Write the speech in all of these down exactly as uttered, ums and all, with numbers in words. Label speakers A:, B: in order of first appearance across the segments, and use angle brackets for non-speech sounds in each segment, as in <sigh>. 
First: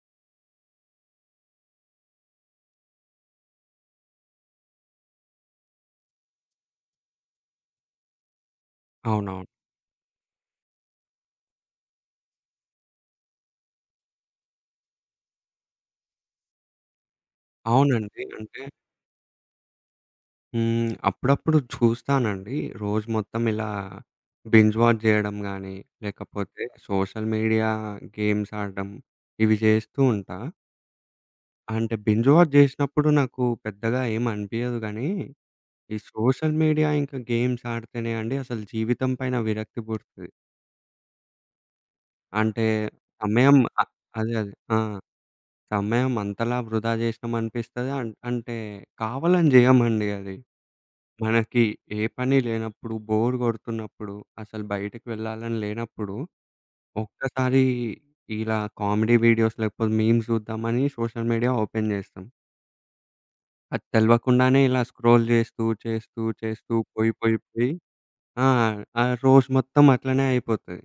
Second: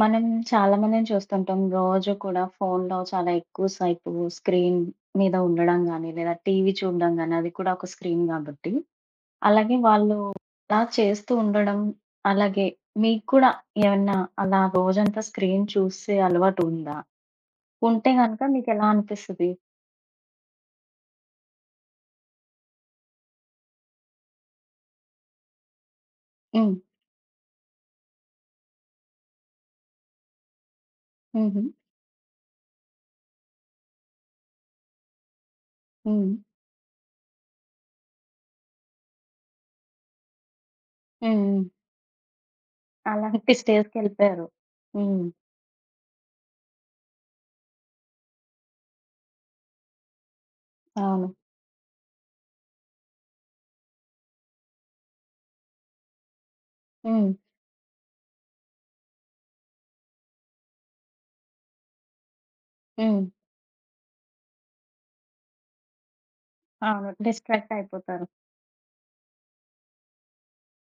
A: మనం చాలా మందిని చూస్తుంటాం. రోజు కూడా ఫోన్‌లో చాలా ఎక్కువ సేపు స్క్రీన్ మీద ఉండడం గానీ, లేదా టీవీ చూడడం గానీ, అది కూడా ఒక స్క్రీన్ గాబట్టి.
B: అవునవును.
A: అలాగే వాళ్ళు అలా చేస్తూ ఉండడం, అలాగే మీకు కూడా ఏమన్నా అలా రోజంతా స్క్రీన్ చూసే అలవాటు ఉందా? ఉంటే
B: అవునండి.
A: గనక
B: అంటే
A: మీకెలా అనిపిస్తది?
B: హ్మ్. అప్పుడప్పుడు చూస్తానండి. రోజు మొత్తం ఇలా బింజ్ వాచ్ జేయడం గానీ, లేకపోతే
A: హ్మ్.
B: సోషల్ మీడియా గేమ్స్ ఆడడం ఇవి జేస్తూ ఉంటా.
A: హుహు. హ్మ్.
B: అంటే బింజ్ వాచ్ జేసినప్పుడు నాకు పెద్దగా ఏం అనిపియదు గానీ, ఈ
A: హ్మ్.
B: సోషల్ మీడియా ఇంకా గేమ్స్ ఆడితేనే అండి అసలు జీవితం పైన విరక్తి పుడుతది.
A: హ్మ్.
B: అంటే
A: అలాంటి
B: సమయం అ అదే.
A: స్టేజ్‌కెళ్ళిపోయారు.
B: అదే. ఆ!
A: హ్మ్.
B: సమయం అంతలా వృధా జేసినామనిపిస్తది. అన్ అంటే కావాలని జేయమండి అది.
A: అవును.
B: మనకి ఏ పని లేనప్పుడు, బోర్ గొడుతున్నప్పుడు, అసలు బయటకి వెళ్ళాలని లేనప్పుడు,
A: హ్మ్.
B: ఒక్కసారి ఇలా కామెడీ వీడియోస్ లేకపోతే మీమ్స్ చూద్దామని సోషల్ మీడియా ఓపెన్ చేస్తాం.
A: హ్మ్.
B: అది తెలవకుండానే ఇలా స్క్రోల్ చేస్తూ, చేస్తూ, చేస్తూ
A: అవును.
B: పోయి, పోయి, పోయి
A: డిస్ట్రాక్ట్ అయిపోతారు.
B: ఆ! ఆ రోజు మొత్తం అట్లనే అయిపోతది.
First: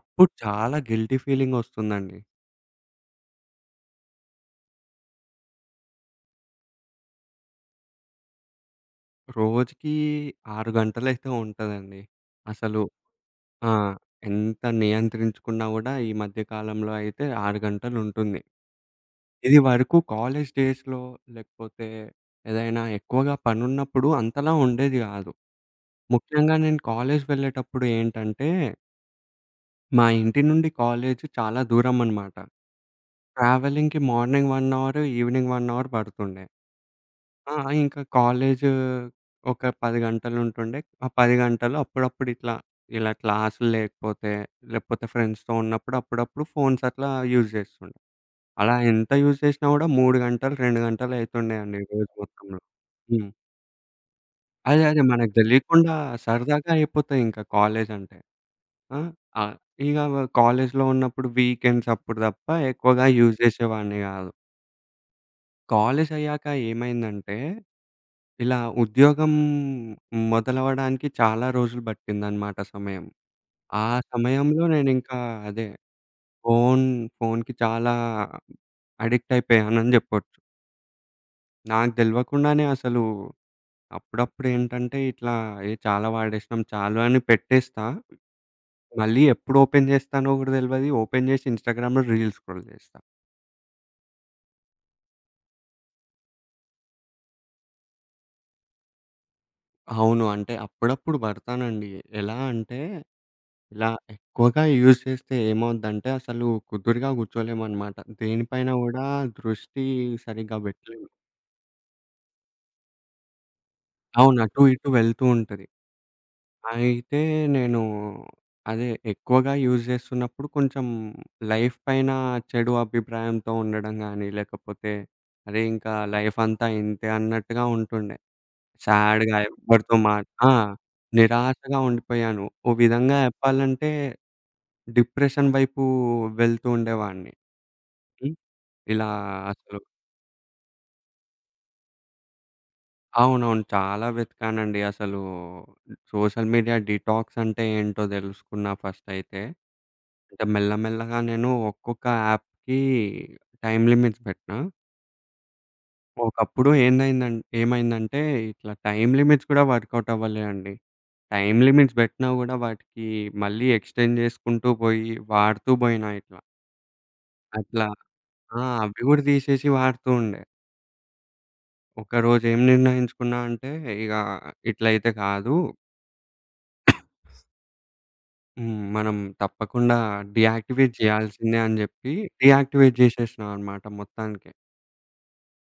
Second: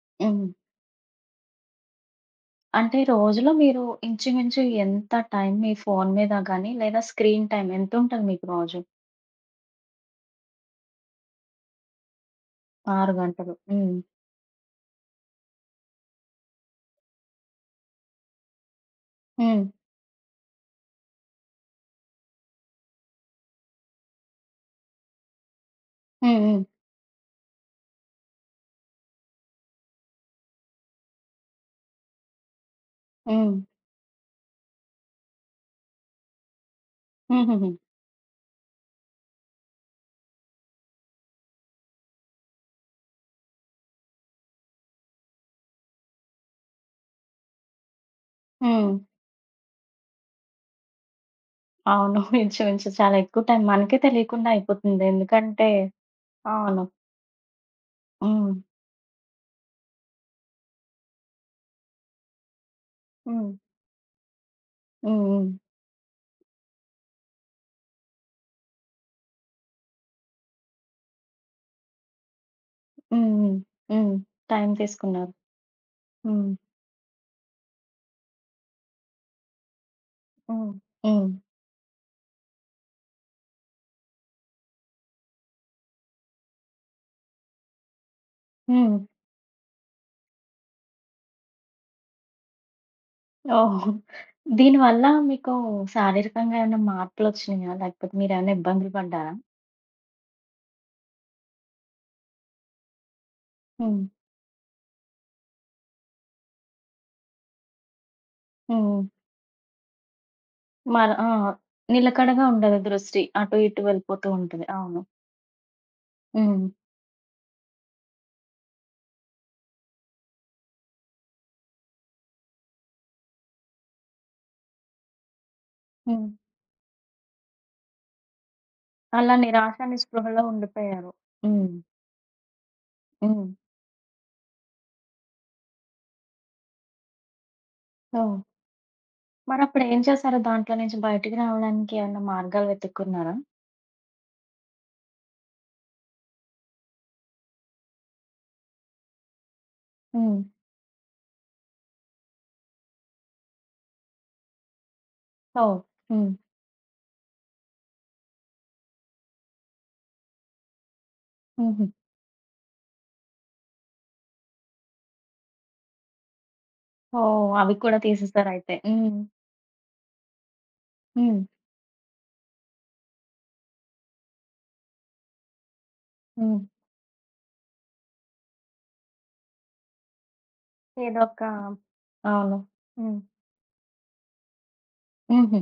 B: అప్పుడు
A: హ్మ్.
B: చాలా గిల్టీ ఫీలింగ్ వస్తుందండి.
A: అంటే రోజులో మీరు ఇంచుమించు ఎంత టైం మీ ఫోను మీద గాని, లేదా స్క్రీన్ టైం ఎంతుంటది మీకు రోజు?
B: రోజుకి ఆరు గంటలైతే ఉంటదండి. అసలు
A: ఆరు గంటలు.
B: ఆ!
A: హ్మ్.
B: ఎంత నియంత్రించుకున్నా గూడా ఈ మధ్య కాలంలో అయితే ఆరు గంటలుంటుంది. ఇది
A: హ్మ్.
B: వరకు కాలేజ్ డేస్‌లో లేకపోతే ఏదైనా ఎక్కువగా పనున్నప్పుడు అంతలా ఉండేది గాదు.
A: హ్మ్.
B: ముఖ్యంగా
A: హ్మ్.
B: నేను కాలేజ్ వెళ్ళేటప్పుడు ఏంటంటే, మా ఇంటి నుండి కాలేజ్ చాలా దూరమనమాట.
A: హ్మ్.
B: ట్రావెలింగ్‌కి మార్నింగ్ ఒక అవర్, ఈవినింగ్ ఒక అవర్ పడుతుండే. ఆ!
A: హుహుహు.
B: ఇంకా కాలేజు ఒక పది గంటలుంటుండే. ఆ పది గంటలు అప్పుడప్పుడు ఇట్లా, ఇలా క్లాసులు లేకపోతే, లేకపోతే ఫ్రెండ్స్‌తో ఉన్నప్పుడు అప్పుడప్పుడు ఫోన్స్ అట్లా యూజ్ జేస్తుండే. అలా
A: హ్మ్.
B: ఎంత యూజ్ చేసినా గూడా మూడు గంటలు, రెండు గంటలు అయితుండే అండి రోజు
A: అవును. <laughs>
B: మొత్తంలో.
A: ఇంచుమించు చాలా
B: హ్మ్.
A: ఎక్కువ టైం మనకే తెలియకుండా
B: అదే. అదే.
A: అయిపోతుంది.
B: మనకు
A: ఎందుకంటే
B: దెలియకుండా సరదాగా
A: అవును.
B: అయిపోతదింక కాలేజంటే.
A: హ్మ్.
B: ఆ! ఆ! ఇగ వ కాలేజీలో ఉన్నప్పుడు వీకెండ్స్ అప్పుడు తప్ప ఎక్కువగా యూజ్
A: హ్మ్.
B: జేసేవాడిని గాదు.
A: హ్మ్. హ్మ్.
B: కాలేజయ్యాక ఏమైందంటే, ఇలా ఉద్యోగం మొదలవ్వడానికి చాలా రోజులు బట్టిందనమాట సమయం.
A: హ్మ్. హ్మ్.
B: ఆ
A: హ్మ్.
B: సమయంలో
A: టైం
B: నేనింకా
A: తీసుకున్నారు.
B: అదే
A: హ్మ్.
B: ఫోను ఫోనుకి చాలా అడిక్ట్ అయిపోయానని జెప్పొచ్చు.
A: హ్మ్. హ్మ్.
B: నాకు దెలవకుండానే అసలు అప్పుడప్పుడేంటంటే ఇట్లా ఏ చాలా వాడేసినాం చాలు అని పెట్టేస్తా.
A: హ్మ్.
B: మళ్ళీ ఎప్పుడు ఓపెన్ జేస్తానో గూడా తెలవది. ఓపెన్ జేసి ఇన్‌స్టాగ్రామ్‌లో రీల్స్ స్క్రోల్ జేస్తా.
A: ఓహో! దీనివల్ల మీకు శారీరకంగా ఏమైనా మార్పులొచ్చినియా? లేకపోతే మీరేమైనా ఇబ్బందులు పడ్డారా?
B: అవును. అంటే అప్పుడప్పుడు పడతానండి. ఎలా అంటే ఇలా
A: హ్మ్.
B: ఎక్కువగా యూజ్ చేస్తే ఏమవుద్దంటే అసలు కుదురుగా కూర్చోలేమనమాట. దేనిపైన
A: హ్మ్.
B: గూడా దృష్టి సరిగ్గా పెట్టలేము.
A: మర ఆ! నిలకడగా ఉండదు దృష్టి. అటు ఇటు వెళ్ళిపోతూ
B: అవును. అటు
A: ఉంటది.
B: ఇటు
A: అవును.
B: వెళ్తూ ఉంటది.
A: హ్మ్.
B: అయితే నేను అదే ఎక్కువగా యూజ్ చేస్తున్నప్పుడు కొంచెం లైఫ్ పైన చెడు అభిప్రాయంతో ఉండడం గానీ, లేకపోతే అరే! ఇంకా
A: హ్మ్.
B: లైఫ్ అంతా ఇంతే అన్నట్టుగా ఉంటుండే.
A: అలా
B: సాడ్‌గా
A: నిరాశ,
B: ఎవ్వరితో మాట్
A: నిస్పృహలో
B: ఆ!
A: ఉండిపోయారు. హ్మ్.
B: నిరాశగా ఉండిపోయాను. ఓ విధంగా
A: హ్మ్.
B: చెప్పాలంటే డిప్రెషన్ వైపు వెళ్తూ ఉండేవాడిని. హ్మ్.
A: ఓహ్!
B: ఇలా అసలు
A: మరప్పుడేం చేశారు? దాంట్లో నుంచి బయటికి రావడానికి ఏమన్నా మార్గాలు వెతుక్కున్నారా?
B: అవునవును. చాలా వెతికానండి. అసలు సోషల్ మీడియా డిటాక్స్ అంటే ఏంటో తెలుసుకున్నా ఫస్టయితే.
A: హ్మ్.
B: ఇంక మెల్లమెల్లగా నేను ఒక్కొక్క యాప్‌కి టైమ్ లిమిట్స్ పెట్టినా.
A: ఓహ్! హ్మ్.
B: ఒకప్పుడు ఏందైందం ఏమైందంటే ఇట్లా టైమ్ లిమిట్స్ కూడా వర్కౌట్ అవ్వలేదండి. టైమ్
A: హుహు.
B: లిమిట్స్ పెట్టినా గూడా వాటికి మళ్ళీ ఎక్స్‌టెండ్ చేసుకుంటూ పోయి వాడుతూ పోయినా ఇట్లా.
A: ఓహ్! అవి
B: అట్లా
A: కూడా
B: ఆ!
A: తీసేసారయితే.
B: అవి
A: హ్మ్.
B: గూడా తీసేసి వాడుతూ ఉండే.
A: హ్మ్.
B: ఒకరోజు ఏం నిర్ణయించుకున్నా అంటే ఇగ ఇట్లయితే కాదు.
A: హ్మ్.
B: హ్మ్. మనం తప్పకుండా డీయాక్టివేట్
A: ఏదో ఒక
B: చేయాల్సిందే అని జెప్పి
A: అవును.
B: డీయాక్టివేట్
A: హ్మ్.
B: చేసేసినా అనమాట మొత్తానికే.
A: హుహు.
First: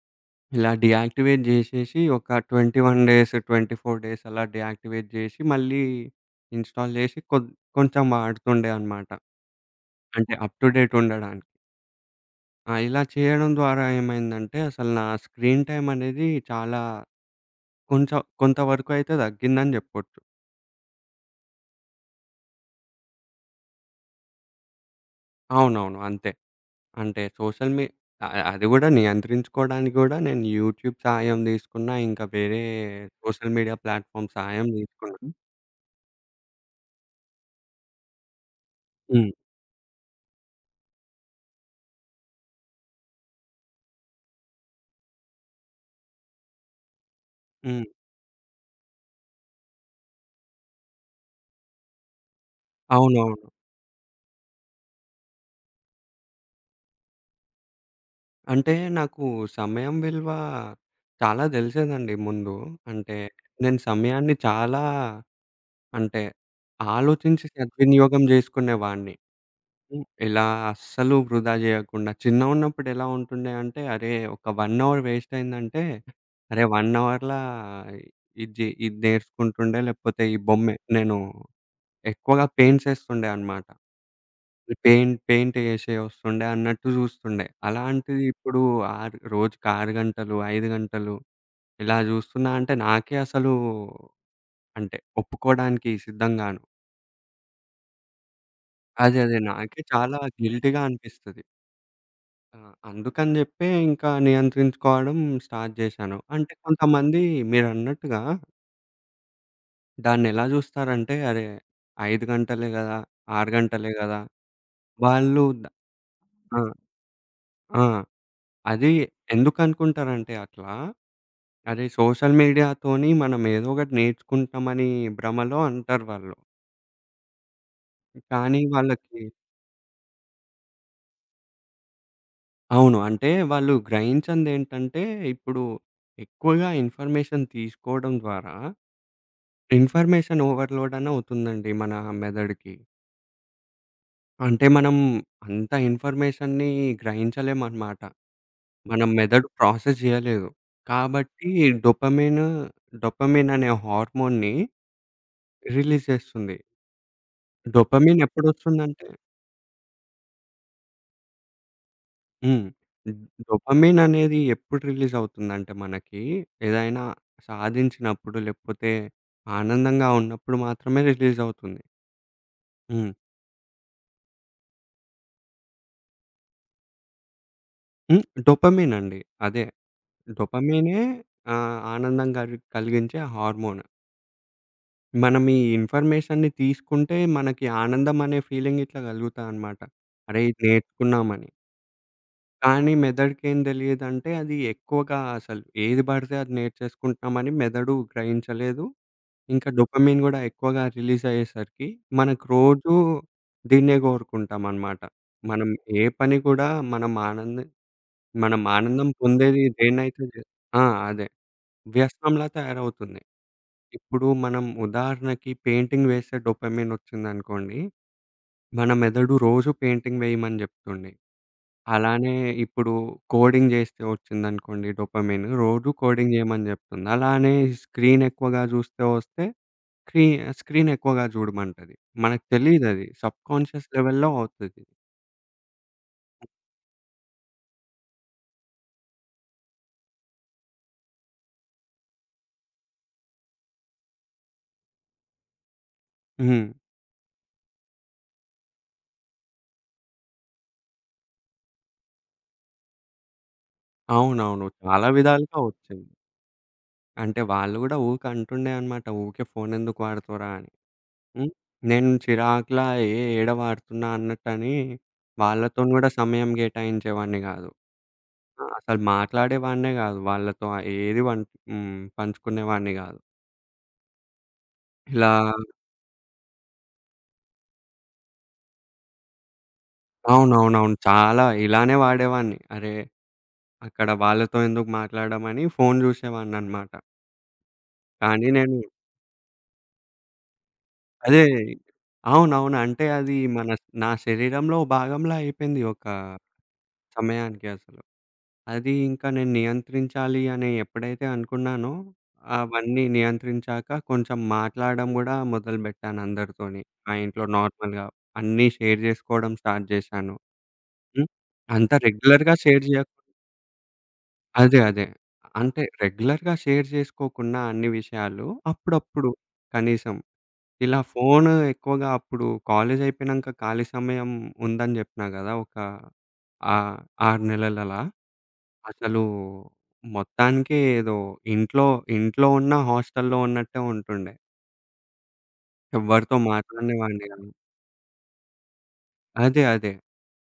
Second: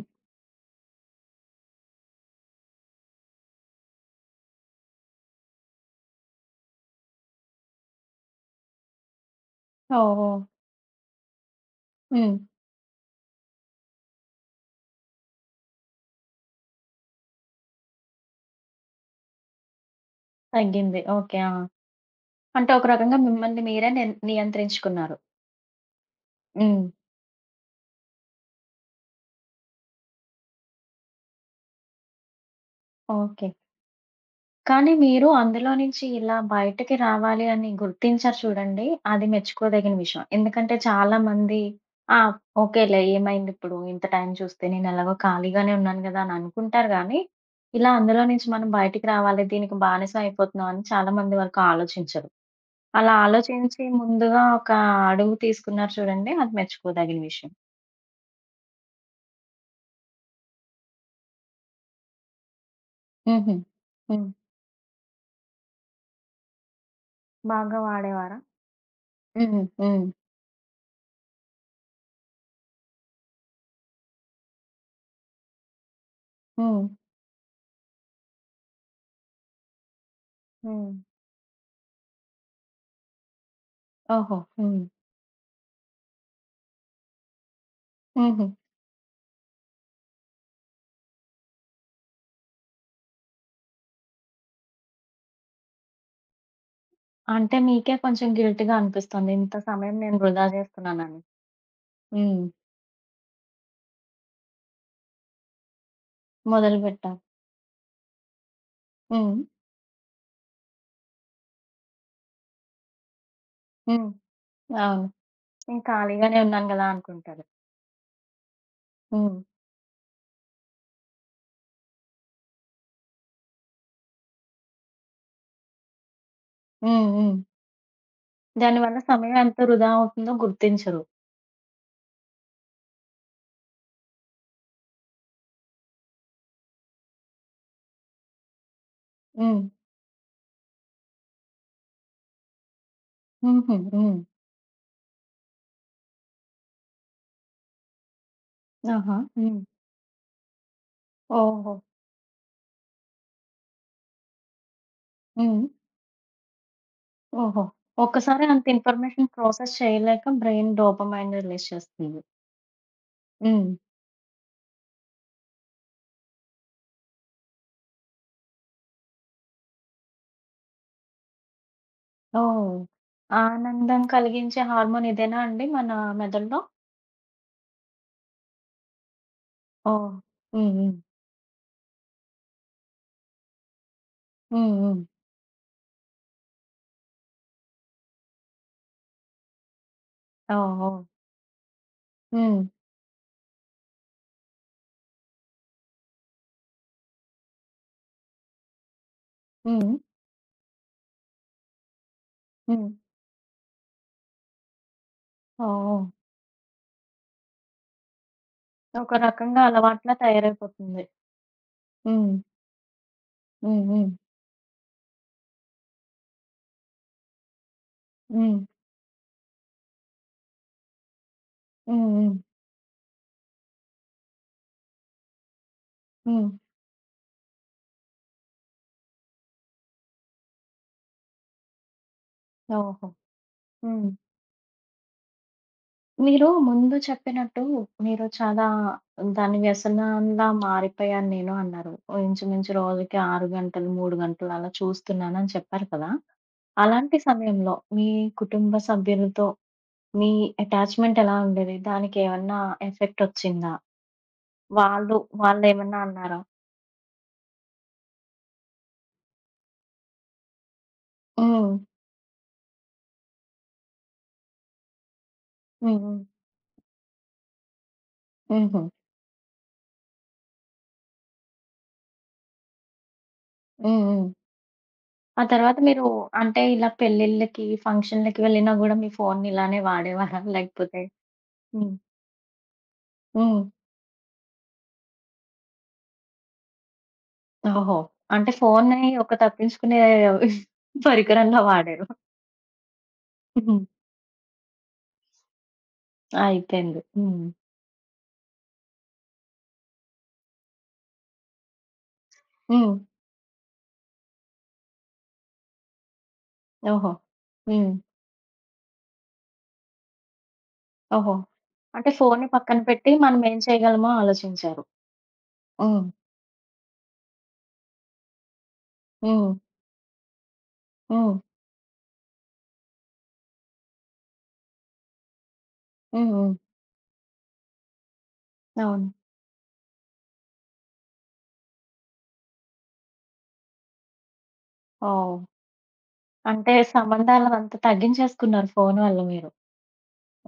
B: ఇలా డీయాక్టివేట్ జేసేసి ఒక ఇరవై ఒక్క డేస్, ఇరవై నాలుగు డేస్ అలా డీయాక్టివేట్ జేసి, మళ్ళీ ఇన్‌స్టాల్ జేసి కొద్ కొంచెం వాడుతుండే అనమాట.
A: ఓహ్!
B: అంటే
A: ఓహ్!
B: అప్ టు డేట్ ఉండడానికి.
A: హ్మ్.
B: ఆ! ఇలా చేయడం ద్వారా ఏమైందంటే, అసలు నా స్క్రీన్ టైమ్ అనేది చాలా కొంచెం కొంతవరకు అయితే తగ్గిందని జెప్పొచ్చు.
A: తగ్గింది. ఓకే. ఆ! అంటే ఒక రకంగా మిమ్మల్ని మీరే నిన్ నియంత్రించుకున్నారు.
B: అవునవును. అంతే.
A: హ్మ్.
B: అంటే సోషల్ మీ అ అది గూడా నియంత్రించుకోవడానికి గూడా నేను యూట్యూబ్ సహాయం తీసుకున్నా, ఇంకా వేరే
A: ఓకే.
B: సోషల్ మీడియా ప్లాట్‌ఫామ్ సహాయం
A: కానీ
B: తీసుకున్నా.
A: మీరు అందులో నుంచి ఇలా బయటకి రావాలి అని గుర్తించారు చూడండి. అది
B: హ్మ్.
A: మెచ్చుకోదగిన విషయం. ఎందుకంటే చాలామంది ఆ! ఓకేలే ఏమైందిప్పుడు ఇంత టైం చూస్తే నేనెలాగో ఖాళీగానే ఉన్నాను గదా! అని అనుకుంటారు గానీ,
B: హ్మ్.
A: ఇలా అందులో నుంచి మనం బయటికి రావాలి, దీనికి బానిసం అయిపోతున్నాం అని చాలామంది వరకు ఆలోచించరు. అలా
B: అవునవును.
A: ఆలోచించి ముందుగా ఒక అడుగు తీసుకున్నారు చూడండి. అది మెచ్చుకోదగిన విషయం.
B: అంటే నాకు సమయం విలువ చాలా తెలిసేదండి ముందు. అంటే
A: హుహు.
B: నేను
A: హ్మ్.
B: సమయాన్ని చాలా అంటే ఆలోచించి
A: బాగా
B: సద్వినియోగం
A: వాడేవారా?
B: జేసుకునేవాడిని.
A: హ్మ్.
B: హ్మ్.
A: హ్మ్.
B: ఇలా అస్సలు వృధా జేయకుండా. చిన్నగున్నప్పుడు ఎలా ఉంటుండే అంటే, అరే! ఒక 1 అవర్ వేస్ట్ అయిందంటే, అరే! ఒక
A: హ్మ్.
B: అవర్‌లా ఇది జే ఇది నేర్చుకుంటుండే లేకపోతే ఈ బొమ్మే
A: హ్మ్.
B: నేను ఎక్కువగా పెయింట్స్ ఏస్తుండే అన్నమాట.
A: ఓహో! హ్మ్.
B: పెయింట్ పెయింట్ ఏషే వస్తుండే అన్నట్టు జూస్తుండే. అలాంటిది
A: హుహు.
B: ఇప్పుడు ఆరు రోజుకి ఆరు గంటలు, ఐదు గంటలు ఇలా జూస్తున్నా అంటే నాకే అసలు అంటే ఒప్పుకోడానికి సిద్ధంగాను.
A: అంటే మీకే కొంచెం గిల్ట్‌గా
B: అదే.
A: అనిపిస్తుంది.
B: అదే.
A: ఇంత
B: నాకే
A: సమయం
B: చాలా
A: నేను వృధా
B: గిల్టీగా
A: జేస్తున్నానని.
B: అనిపిస్తది.
A: హ్మ్.
B: ఆ! అందుకని జెప్పే ఇంకా నియంత్రించుకోవడం స్టార్ట్ జేశాను. అంటే
A: మొదలుపెట్టాం.
B: కొంతమంది మీరన్నట్టుగా
A: హ్మ్.
B: దాన్నెలా జూస్తారంటే, అరే! ఐదు గంటలే గదా! ఆరు గంటలే
A: హ్మ్.
B: గదా!
A: అవును.
B: వాళ్ళు ద
A: నేను ఖాళీగానే
B: ఆ!
A: ఉన్నాను గదా! అనుకుంటారు.
B: ఆ! అది
A: హ్మ్.
B: ఎందుకనుకుంటారంటే అట్లా అదే సోషల్ మీడియాతోని మనం ఏదో ఒకటి నేర్చుకుంటామని భ్రమలో అంటారు వాళ్ళు.
A: హ్మ్. హ్మ్.
B: కానీ
A: దానివల్ల
B: వాళ్ళకి
A: సమయం ఎంత వృధా అవుతుందో గుర్తించరు.
B: అవును. అంటే వాళ్ళు గ్రహించిందేంటంటే, ఇప్పుడు ఎక్కువగా ఇన్ఫర్మేషన్ తీసుకోవడం ద్వారా
A: హ్మ్.
B: ఇన్ఫర్మేషన్ ఓవర్‌లోడ్ అని అవుతుందండి మన మెదడుకి.
A: హుహు. హ్మ్.
B: అంటే మనం అంత ఇన్ఫర్మేషన్‌ని గ్రహించలేమనమాట. మనం
A: ఆహా!
B: మెదడు
A: హ్మ్.
B: ప్రాసెస్ చేయలేదు. కాబట్టి
A: ఓహో!
B: డొపమైన్, డొపమైన్ అనే హార్మోన్‌ని
A: హ్మ్.
B: రిలీజ్ చేస్తుంది.
A: ఓహో!
B: డొపమైన్
A: ఒక్కసారి అంత
B: ఎప్పుడొస్తుందంటే
A: ఇన్ఫర్మేషన్ ప్రాసెస్ చేయలేక బ్రెయిన్ డోపమైన్ రిలీజ్ చేస్తుంది.
B: హ్మ్.
A: హ్మ్.
B: డొపమిన్ అనేది ఎప్పుడు రిలీజ్ అవుతుందంటే మనకి ఏదైనా సాధించినప్పుడు, లేకపోతే ఆనందంగా ఉన్నప్పుడు మాత్రమే రిలీజ్ అవుతుంది.
A: ఓహ్!
B: హ్మ్.
A: ఆనందం కలిగించే హార్మోన్ ఇదేనా అండి మన మెదడులో?
B: హ్మ్. డొపమిన్ అండి. అదే
A: ఓహ్! హ్మ్. హ్మ్.
B: డొపమినే ఆహ్, ఆనందం గల్ కలిగించే హార్మోన్.
A: హ్మ్. హ్మ్.
B: మనం ఈ ఇన్ఫర్మేషన్‌ని తీసుకుంటే మనకి ఆనందం అనే ఫీలింగ్ ఇట్లా కలుగుతాదనమాట. అరే! ఇది
A: ఓహ్! ఓహ్!
B: నేర్చుకున్నామని.
A: హ్మ్.
B: కానీ మెదడుకేం తెలియదంటే అది ఎక్కువగా అసలు ఏది పడితే అది నేర్చేసుకుంటున్నామని మెదడు గ్రహించలేదు. ఇంకా
A: హ్మ్.
B: డోపమైన్ గూడా ఎక్కువగా రిలీజ్ అయ్యేసరికి, మనకు
A: హ్మ్.
B: రోజూ దీన్నే గోరుకుంటామనమాట. మనం
A: ఓహ్!
B: ఏ
A: ఓహ్!
B: పని కూడా మనం ఆనంద మనం ఆనందం
A: ఒక
B: పొందేది
A: రకంగా అలవాట్లా
B: దేన్నైతే జే ఆ!
A: తయారైపోతుంది.
B: అదే.
A: హ్మ్.
B: వ్యసనంలా తయారవుతుంది.
A: హ్మ్. హ్మ్.
B: ఇప్పుడు మనం ఉదాహరణకి పెయింటింగ్ వేస్తే డోపమైన్ ఒచ్చిందనుకోండి,
A: హ్మ్.
B: మన మెదడు రోజు పెయింటింగ్ వేయమని జెప్తుంది.
A: హ్మ్.
B: అలానే
A: హ్మ్.
B: ఇప్పుడు కోడింగ్ జేస్తే ఒచ్చిందనుకోండి డోపమైన్, రోజు కోడింగ్
A: హ్మ్.
B: జేయమని జెప్తుంది. అలానే స్క్రీన్ ఎక్కువగా జూస్తే వస్తే స్క్రీ స్క్రీన్ ఎక్కువగా చూడమంటది. మనకు తెలీదది.
A: ఓహో!
B: సబ్‌కాన్షియస్
A: హ్మ్.
B: లెవెల్‌లో అవుతది.
A: మీరు ముందు చెప్పినట్టు మీరు చాలా దాని వ్యసనంలా మారిపోయాను నేను అన్నారు. ఇంచుమించు రోజుకి ఆరు గంటలు, మూడు గంటలు అలా చూస్తున్నానని చెప్పారు కదా!
B: హ్మ్.
A: అలాంటి సమయంలో మీ కుటుంబ సభ్యులతో మీ అటాచ్‌మెంట్ ఎలా ఉండేది? దానికేమన్నా ఎఫెక్ట్ ఒచ్చిందా?
B: అవునవును. చాలా
A: వాళ్ళు,
B: విధాలుగా
A: వాళ్ళేమన్నా
B: ఒచ్చింది.
A: అన్నారా?
B: అంటే వాళ్ళు గూడా ఊకే అంటుండే అనమాట. "ఊకే ఫోనెందుకు వాడతావురా" అని. హ్మ్.
A: హ్మ్.
B: నేను చిరాకులా ఏ ఏడ వాడుతున్నా అన్నట్టని వాళ్ళతోని
A: హ్మ్.
B: గూడా
A: హ్మ్.
B: సమయం కేటాయించేవాడిని గాదు. ఆ!
A: హుహు.
B: అసలు మాట్లాడేవాడినే గాదు. వాళ్ళతో ఏది వన్ హ్మ్. పంచుకునేవాడిని గాదు.
A: హ్మ్. హ్మ్.
B: ఇలా
A: ఆ తర్వాత మీరు అంటే ఇలా పెళ్ళిళ్ళకి, ఫంక్షన్‌లకి వెళ్ళినా గూడా మీ ఫోన్‌ని ఇలానే వాడేవారా?
B: అవునవునవును.
A: లేకపోతే
B: చాలా
A: హ్మ్.
B: ఇలానే వాడేవాడిని. అరే
A: హ్మ్.
B: అక్కడ వాళ్ళతో ఎందుకు మాట్లాడమని ఫోను జూసేవాడిననమాట.
A: ఓహో!
B: కానీ
A: అంటే
B: నేను
A: ఫోన్‌ని ఒక తప్పించుకునే
B: అదే
A: పరికరంలా వాడారు.
B: అవునవును. అంటే అది మన
A: హ్మ్.
B: నా శరీరంలో భాగంలా అయిపోయింది ఒక
A: అయిపోయింది. హ్మ్.
B: సమయానికి అసలు. అది ఇంకా నేను నియంత్రించాలి అని ఎప్పుడైతే అనుకున్నానో,
A: హ్మ్.
B: అవన్నీ నియంత్రించాక కొంచెం మాట్లాడడం గూడా మొదలుబెట్టాను అందరితోని.
A: ఓహో!
B: మా ఇంట్లో
A: హ్మ్.
B: నార్మల్‌గా అన్నీ షేర్ జేసుకోవడం స్టార్ట్ జేశాను. హ్మ్.
A: ఓహో!
B: అంత
A: అంటే ఫోన్‌ని
B: రెగ్యులర్‌గా
A: పక్కన
B: షేర్ జేయ
A: పెట్టి మనం ఏం చేయగలమో
B: అదే.
A: ఆలోచించారు.
B: అదే. అంటే
A: హ్మ్.
B: రెగ్యులర్‌గా షేర్ చేసుకోకున్నా అన్ని విషయాలు అప్పుడప్పుడు
A: హ్మ్.
B: కనీసం. ఇలా
A: హ్మ్.
B: ఫోను ఎక్కువగా అప్పుడు కాలేజ్ అయిపోయినంక ఖాళీ సమయం ఉందని జెప్పినా గదా! ఒక
A: హ్మ్. హ్మ్.
B: ఆహ్, ఆరు నెలలలా.
A: అవును.
B: అసలు మొత్తానికే ఏదో ఇంట్లో, ఇంట్లో ఉన్న హాస్టల్‌లో ఉన్నట్టే ఉంటుండే.
A: ఓహ్!
B: ఎవ్వరితో
A: అంటే
B: మాట్లాడనేవాడిని గాదు.
A: సంబంధాలవంతా తగ్గించేసుకున్నారు ఫోను వల్ల మీరు.
B: అదే. అదే.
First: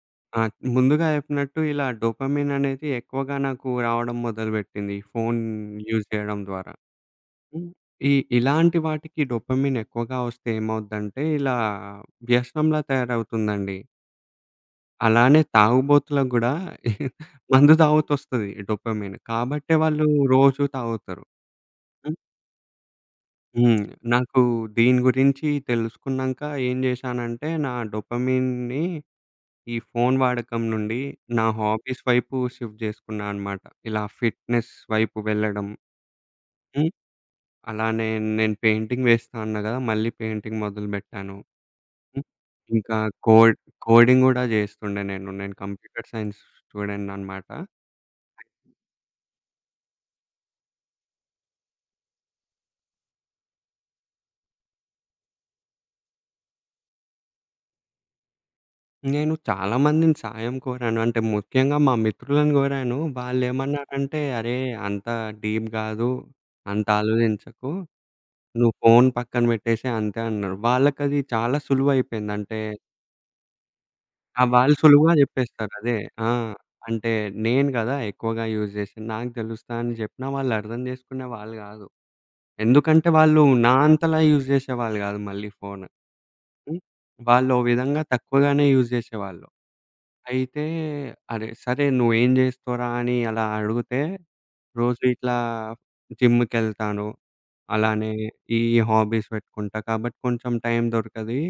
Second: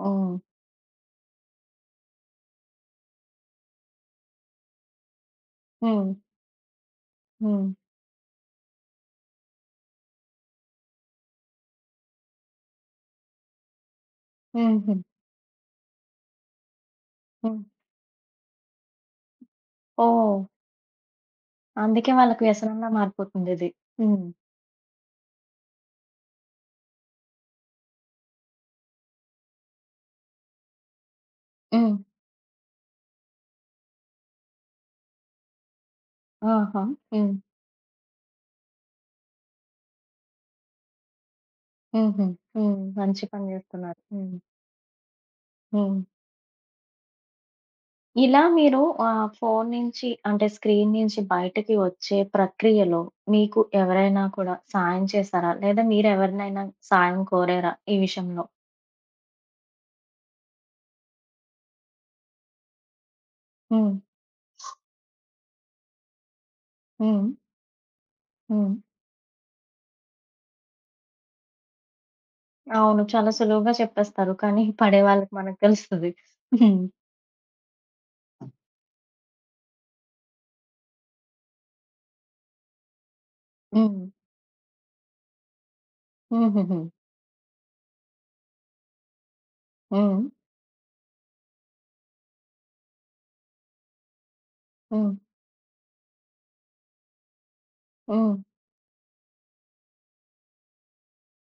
A: హ్మ్.
B: ఆ! ముందుగా జెప్పినట్టు ఇలా డోపమైన్ అనేది ఎక్కువగా నాకు రావడం మొదలుబెట్టింది. ఈ ఫోను యూజ్
A: హ్మ్.
B: జేయడం ద్వారా.
A: హ్మ్.
B: హ్మ్. ఈ ఇలాంటి వాటికి డోపమిన్ ఎక్కువగా వస్తే ఏమవుద్దంటే, ఇలా వ్యసనంలా తయారవుతుందండి.
A: హుహు.
B: అలానే తాగుబోతులకు గూడా
A: హ్మ్.
B: మందు తాగుతొస్తది డోపమిన్. కాబట్టే వాళ్ళు
A: ఓహ్!
B: రోజు తాగుతారు.
A: అందుకే
B: హ్మ్.
A: వాళ్ళకి వ్యసనంలా మారిపోతుందిది.
B: హ్మ్.
A: హ్మ్.
B: నాకు దీని గురించి తెలుసుకున్నాంక ఏం జేశానంటే, నా డోపమిన్‌ని ఈ ఫోను వాడకం నుండి నా
A: హ్మ్.
B: హాబీస్ వైపు షిఫ్ట్ జేసుకున్నా అనమాట. ఇలా ఫిట్‌నెస్ వైపు వెళ్ళడం.
A: ఆహా!
B: హ్మ్.
A: హ్మ్.
B: అలానే నేను పెయింటింగ్ వేస్తా అన్నా గదా! మళ్ళీ పెయింటింగ్ మొదలుబెట్టాను. హ్మ్.
A: హుహు. హ్మ్.
B: ఇంకా
A: మంచి పని
B: కోడ్
A: జేస్తున్నారు.
B: కోడింగ్
A: హ్మ్.
B: గూడా జేస్తుండే నేను. నేను
A: హ్మ్.
B: కంప్యూటర్ సైన్స్ స్టూడెంట్‌ననమాట.
A: ఇలా మీరు ఆహ్, ఫోను నుంచి అంటే స్క్రీన్ నుంచి బయటకి వచ్చే ప్రక్రియలో మీకు ఎవరైనా కూడా సాయం చేసారా? లేదా మీరెవరినైనా సాయం కోరారా ఈ విషయంలో?
B: నేను చాలా మందిని సాయం కోరాను. అంటే ముఖ్యంగా మా మిత్రులను గోరాను.
A: హ్మ్.
B: వాళ్ళేమన్నారంటే, "అరే! అంత డీప్ గాదు. అంత
A: హ్మ్.
B: ఆలోచించకు.
A: హ్మ్.
B: నువ్వు ఫోను పక్కన బెట్టేసేయి అంతే" అన్నారు. వాళ్ళకది చాలా సులువైపోయింది. అంటే
A: అవును. చాలా సులువుగా చెప్పేస్తారు.
B: ఆహ్,
A: కానీ
B: వాళ్ళు
A: పడే
B: సులువుగా
A: వాళ్ళకి మనకు
B: జెప్పేస్తారు. అదే.
A: తెలుస్తది.
B: ఆ!
A: హ్మ్.
B: అంటే నేను గదా ఎక్కువగా యూజ్ జేసింది. నాకు దెలుస్తా అని జెప్పినా వాళ్ళర్థం జేసుకునే వాళ్ళు గాదు. ఎందుకంటే వాళ్ళు నా
A: హ్మ్.
B: అంతలా యూజ్ జేసేవాళ్ళు గాదు మళ్ళీ ఫోన్.
A: హుహుహు.
B: హ్మ్. వాళ్ళు ఓ విధంగా తక్కువగానే యూజ్ జేసేవాళ్ళు.
A: హ్మ్.
B: అయితే అరే! సరే నువ్వేం జేస్తావురా అని అలా అడిగితే, రోజు
A: హ్మ్.
B: ఇట్లా జిమ్‌కెళ్తాను. అలానే
A: హ్మ్.
B: ఈ హాబీస్ పెట్టుకుంటా. కాబట్టి కొంచెం టైం దొరకది.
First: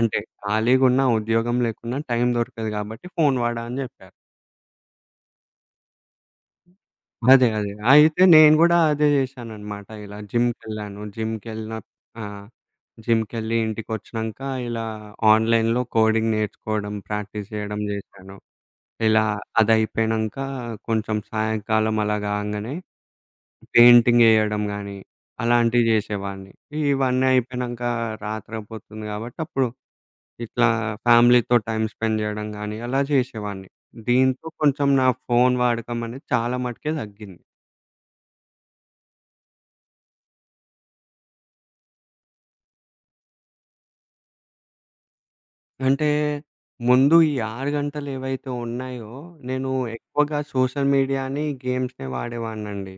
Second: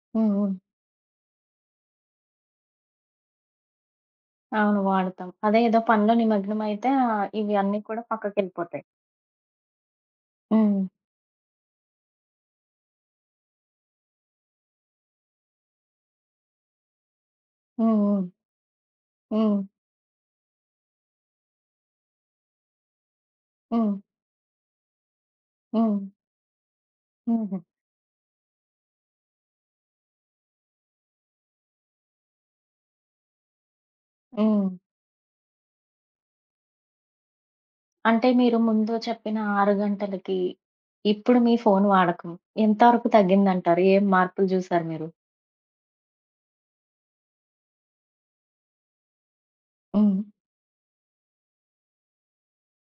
B: అంటే
A: హ్మ్. హ్మ్.
B: ఖాళీగున్నా, ఉద్యోగం లేకున్నా టైం దొరకదు గాబట్టి ఫోన్ వాడా అని జెప్పా.
A: అవును. వాడతాం. అదే ఏదో పనిలో నిమగ్నమైతే ఆహ్,
B: అదే.
A: ఇవి
B: అదే.
A: అన్నీ కూడా
B: అయితే నేను గూడా
A: పక్కకెళ్ళిపోతాయి.
B: అదే జేశాననమాట. ఇలా
A: హ్మ్.
B: జిమ్‌కెళ్ళాను. జిమ్‌కెళ్ళిన ఆ! జిమ్‌కెళ్ళి ఇంటికొచ్చినంక ఇలా ఆన్‌లైన్‌లో కోడింగ్ నేర్చుకోవడం, ప్రాక్టీస్ జేయడం
A: హ్మ్. హ్మ్.
B: జేశాను. ఇలా
A: హ్మ్.
B: అదయిపోయినంక కొంచెం సాయంకాలం అలా గాంగనే
A: హ్మ్.
B: పెయింటింగ్ ఎయడం గానీ, అలాంటివి
A: హ్మ్.
B: జేసేవాడిని. ఇవన్నీ
A: హుహు.
B: అయిపోయినంక రాత్రయిపోతుంది గాబట్టి అప్పుడు ఇట్లా ఫ్యామిలీతో టైమ్ స్పెండ్ జేయడం గానీ, అలా జేసేవాడిని. దీంతో
A: హ్మ్.
B: కొంచెం నా ఫోను వాడకం అనేది చాలా మటుకే తగ్గింది.
A: అంటే మీరు ముందు చెప్పిన ఆరు గంటలకి, ఇప్పుడు మీ ఫోను వాడకం ఎంతవరకు తగ్గిందంటారు? ఏం మార్పులు జూసారు మీరు?
B: అంటే, ముందు ఈ ఆరు గంటలేవైతే ఉన్నాయో, నేను
A: హ్మ్.
B: ఎక్కువగా సోషల్ మీడియాని, గేమ్స్‌నే వాడేవాడినండి.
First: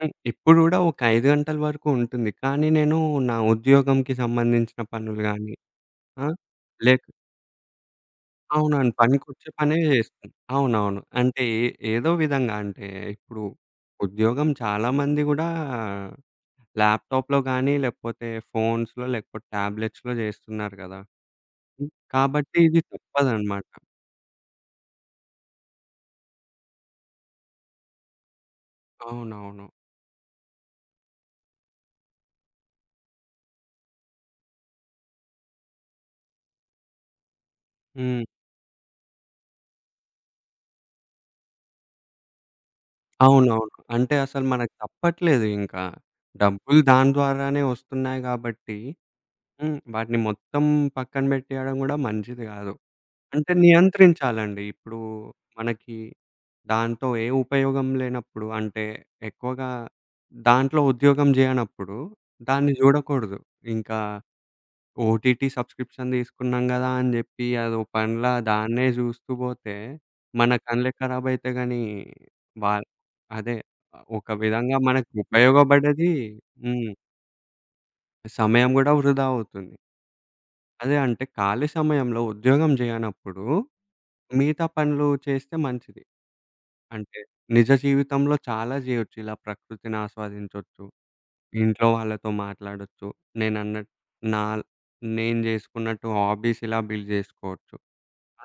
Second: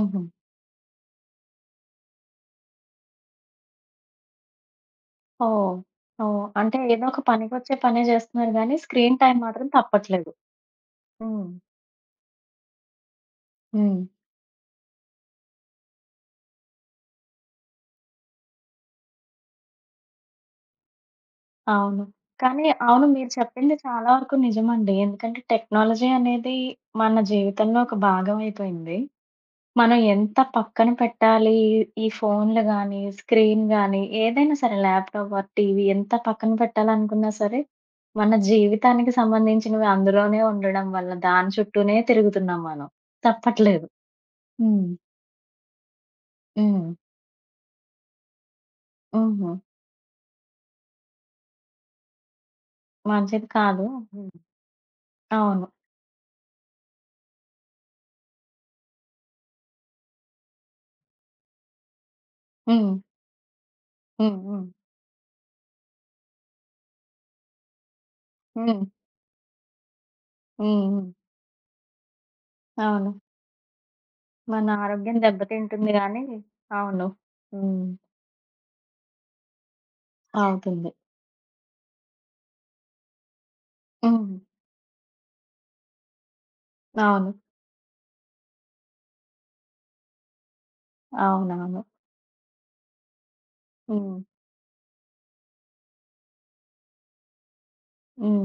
B: హ్మ్. ఇప్పుడు గూడా ఒక ఐదు గంటల వరకు ఉంటుంది. కానీ నేను నా ఉద్యోగంకి సంబంధించిన పనులు గానీ
A: ఓహ్!
B: ఆ!
A: ఓహ్! అంటే
B: లేక
A: ఏదో ఒక పనికొచ్చే పనే జేస్తున్నారు గానీ,
B: అవునండి.
A: స్క్రీన్ టైమ్
B: పనికొచ్చే
A: మాత్రం
B: పనే
A: తప్పట్లేదు.
B: జేస్తున్నా. అవునవును. అంటే
A: హ్మ్.
B: ఏ ఏదో విధంగా అంటే, ఇప్పుడు
A: హ్మ్.
B: ఉద్యోగం చాలామంది గూడా ల్యాప్‌టాప్‌లో గానీ, లేకపోతే ఫోన్స్‌లో, లేకపోతే టాబ్లెట్స్‌లో జేస్తున్నారు గదా! హ్మ్.
A: అవును.
B: కాబట్టి
A: కానీ
B: ఇది
A: అవును మీరు
B: తప్పదనమాట.
A: చెప్పింది చాలా వరకు నిజమండి. ఎందుకంటే టెక్నాలజీ అనేది మన జీవితంలో ఒక భాగం అయిపోయింది.
B: అవునవును.
A: మనం ఎంత పక్కన పెట్టాలి ఈ ఫోన్‌లు గానీ, స్క్రీన్ గానీ ఏదైనా సరే ల్యాప్‌టాప్ ఆర్ టీవీ ఎంత పక్కన పెట్టాలనుకున్నా సరే,
B: హ్మ్.
A: మన జీవితానికి సంబంధించినవి అందులోనే ఉండడం వల్ల దాని చుట్టూనే తిరుగుతున్నాం మనం.
B: అవునవును.
A: తప్పట్లేదు.
B: అంటే అసలు మనకు
A: హ్మ్.
B: తప్పట్లేదు ఇంకా. డబ్బులు
A: హ్మ్.
B: దాని ద్వారానే వస్తున్నాయి గాబట్టి
A: హుహు.
B: హ్మ్. వాటిని మొత్తం పక్కన బెట్టేయడం గూడా మంచిది గాదు.
A: మంచిది
B: అంటే
A: కాదు. హ్మ్.
B: నియంత్రించాలండి. ఇప్పుడు
A: అవును.
B: మనకి దాంతో ఏ ఉపయోగం లేనప్పుడు అంటే ఎక్కువగా దాంట్లో ఉద్యోగం జేయనప్పుడు దాన్ని
A: హ్మ్.
B: జూడకూడదు. ఇంకా
A: హ్మ్. హ్మ్.
B: ఓటీటీ సబ్స్క్రిప్షన్ తీసుకున్నాం గదా! అని జెప్పి అదో పనిలా
A: హ్మ్.
B: దాన్నే జూస్తూ బోతే మన
A: హ్మ్.
B: కళ్ళే
A: హ్మ్.
B: ఖరాబయితాయి గానీ, వాల్
A: అవును.
B: అదే ఒక
A: మన
B: విధంగా మనకు
A: ఆరోగ్యం దెబ్బతింటుంది
B: ఉపయోగపడేది
A: గానీ
B: హ్మ్.
A: అవును. హ్మ్.
B: సమయం గూడా వృధా అవుతుంది.
A: అవుతుంది.
B: అదే అంటే ఖాళీ సమయంలో ఉద్యోగం జేయనప్పుడు
A: హ్మ్.
B: మిగతా పనులు చేస్తే మంచిది. అంటే
A: అవును.
B: నిజ జీవితంలో చాలా జేయొచ్చు. ఇలా ప్రకృతిని ఆస్వాదించొచ్చు.
A: అవునవును.
B: ఇంట్లో వాళ్ళతో మాట్లాడొచ్చు. నేనన్నట్టు
A: హ్మ్.
B: నా నేను జేసుకున్నట్టు హాబీస్ ఇలా బిల్డ్ జేసుకోవచ్చు.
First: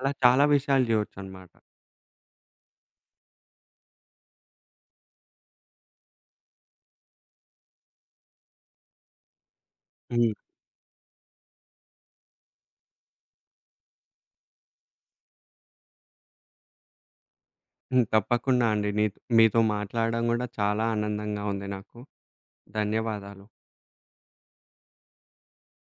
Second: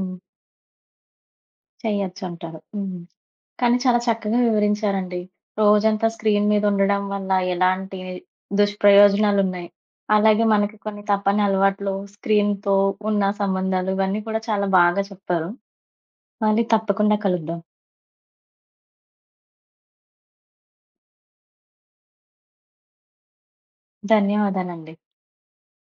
B: అలా చాలా విషయాలు జేయొచ్చనమాట.
A: చెయ్యొచ్చంటారు. హ్మ్. కానీ చాలా చక్కగా వివరించారండి. రోజంతా స్క్రీన్ మీదుండడం వల్ల ఎలాంటి దుష్ప్రయోజనాలున్నాయి,
B: హ్మ్.
A: అలాగే మనకి కొన్ని తప్పని అలవాట్లు, స్క్రీన్‌తో ఉన్న సంబంధాలు ఇవన్నీ కూడా చాలా బాగా చెప్పారు. మళ్ళీ తప్పకుండా కలుద్దాం.
B: హ్మ్. తప్పకుండా అండి. నీత్ మీతో మాట్లాడడం గూడా చాలా ఆనందంగా ఉంది నాకు. ధన్యవాదాలు.
A: ధన్యవాదాలండి.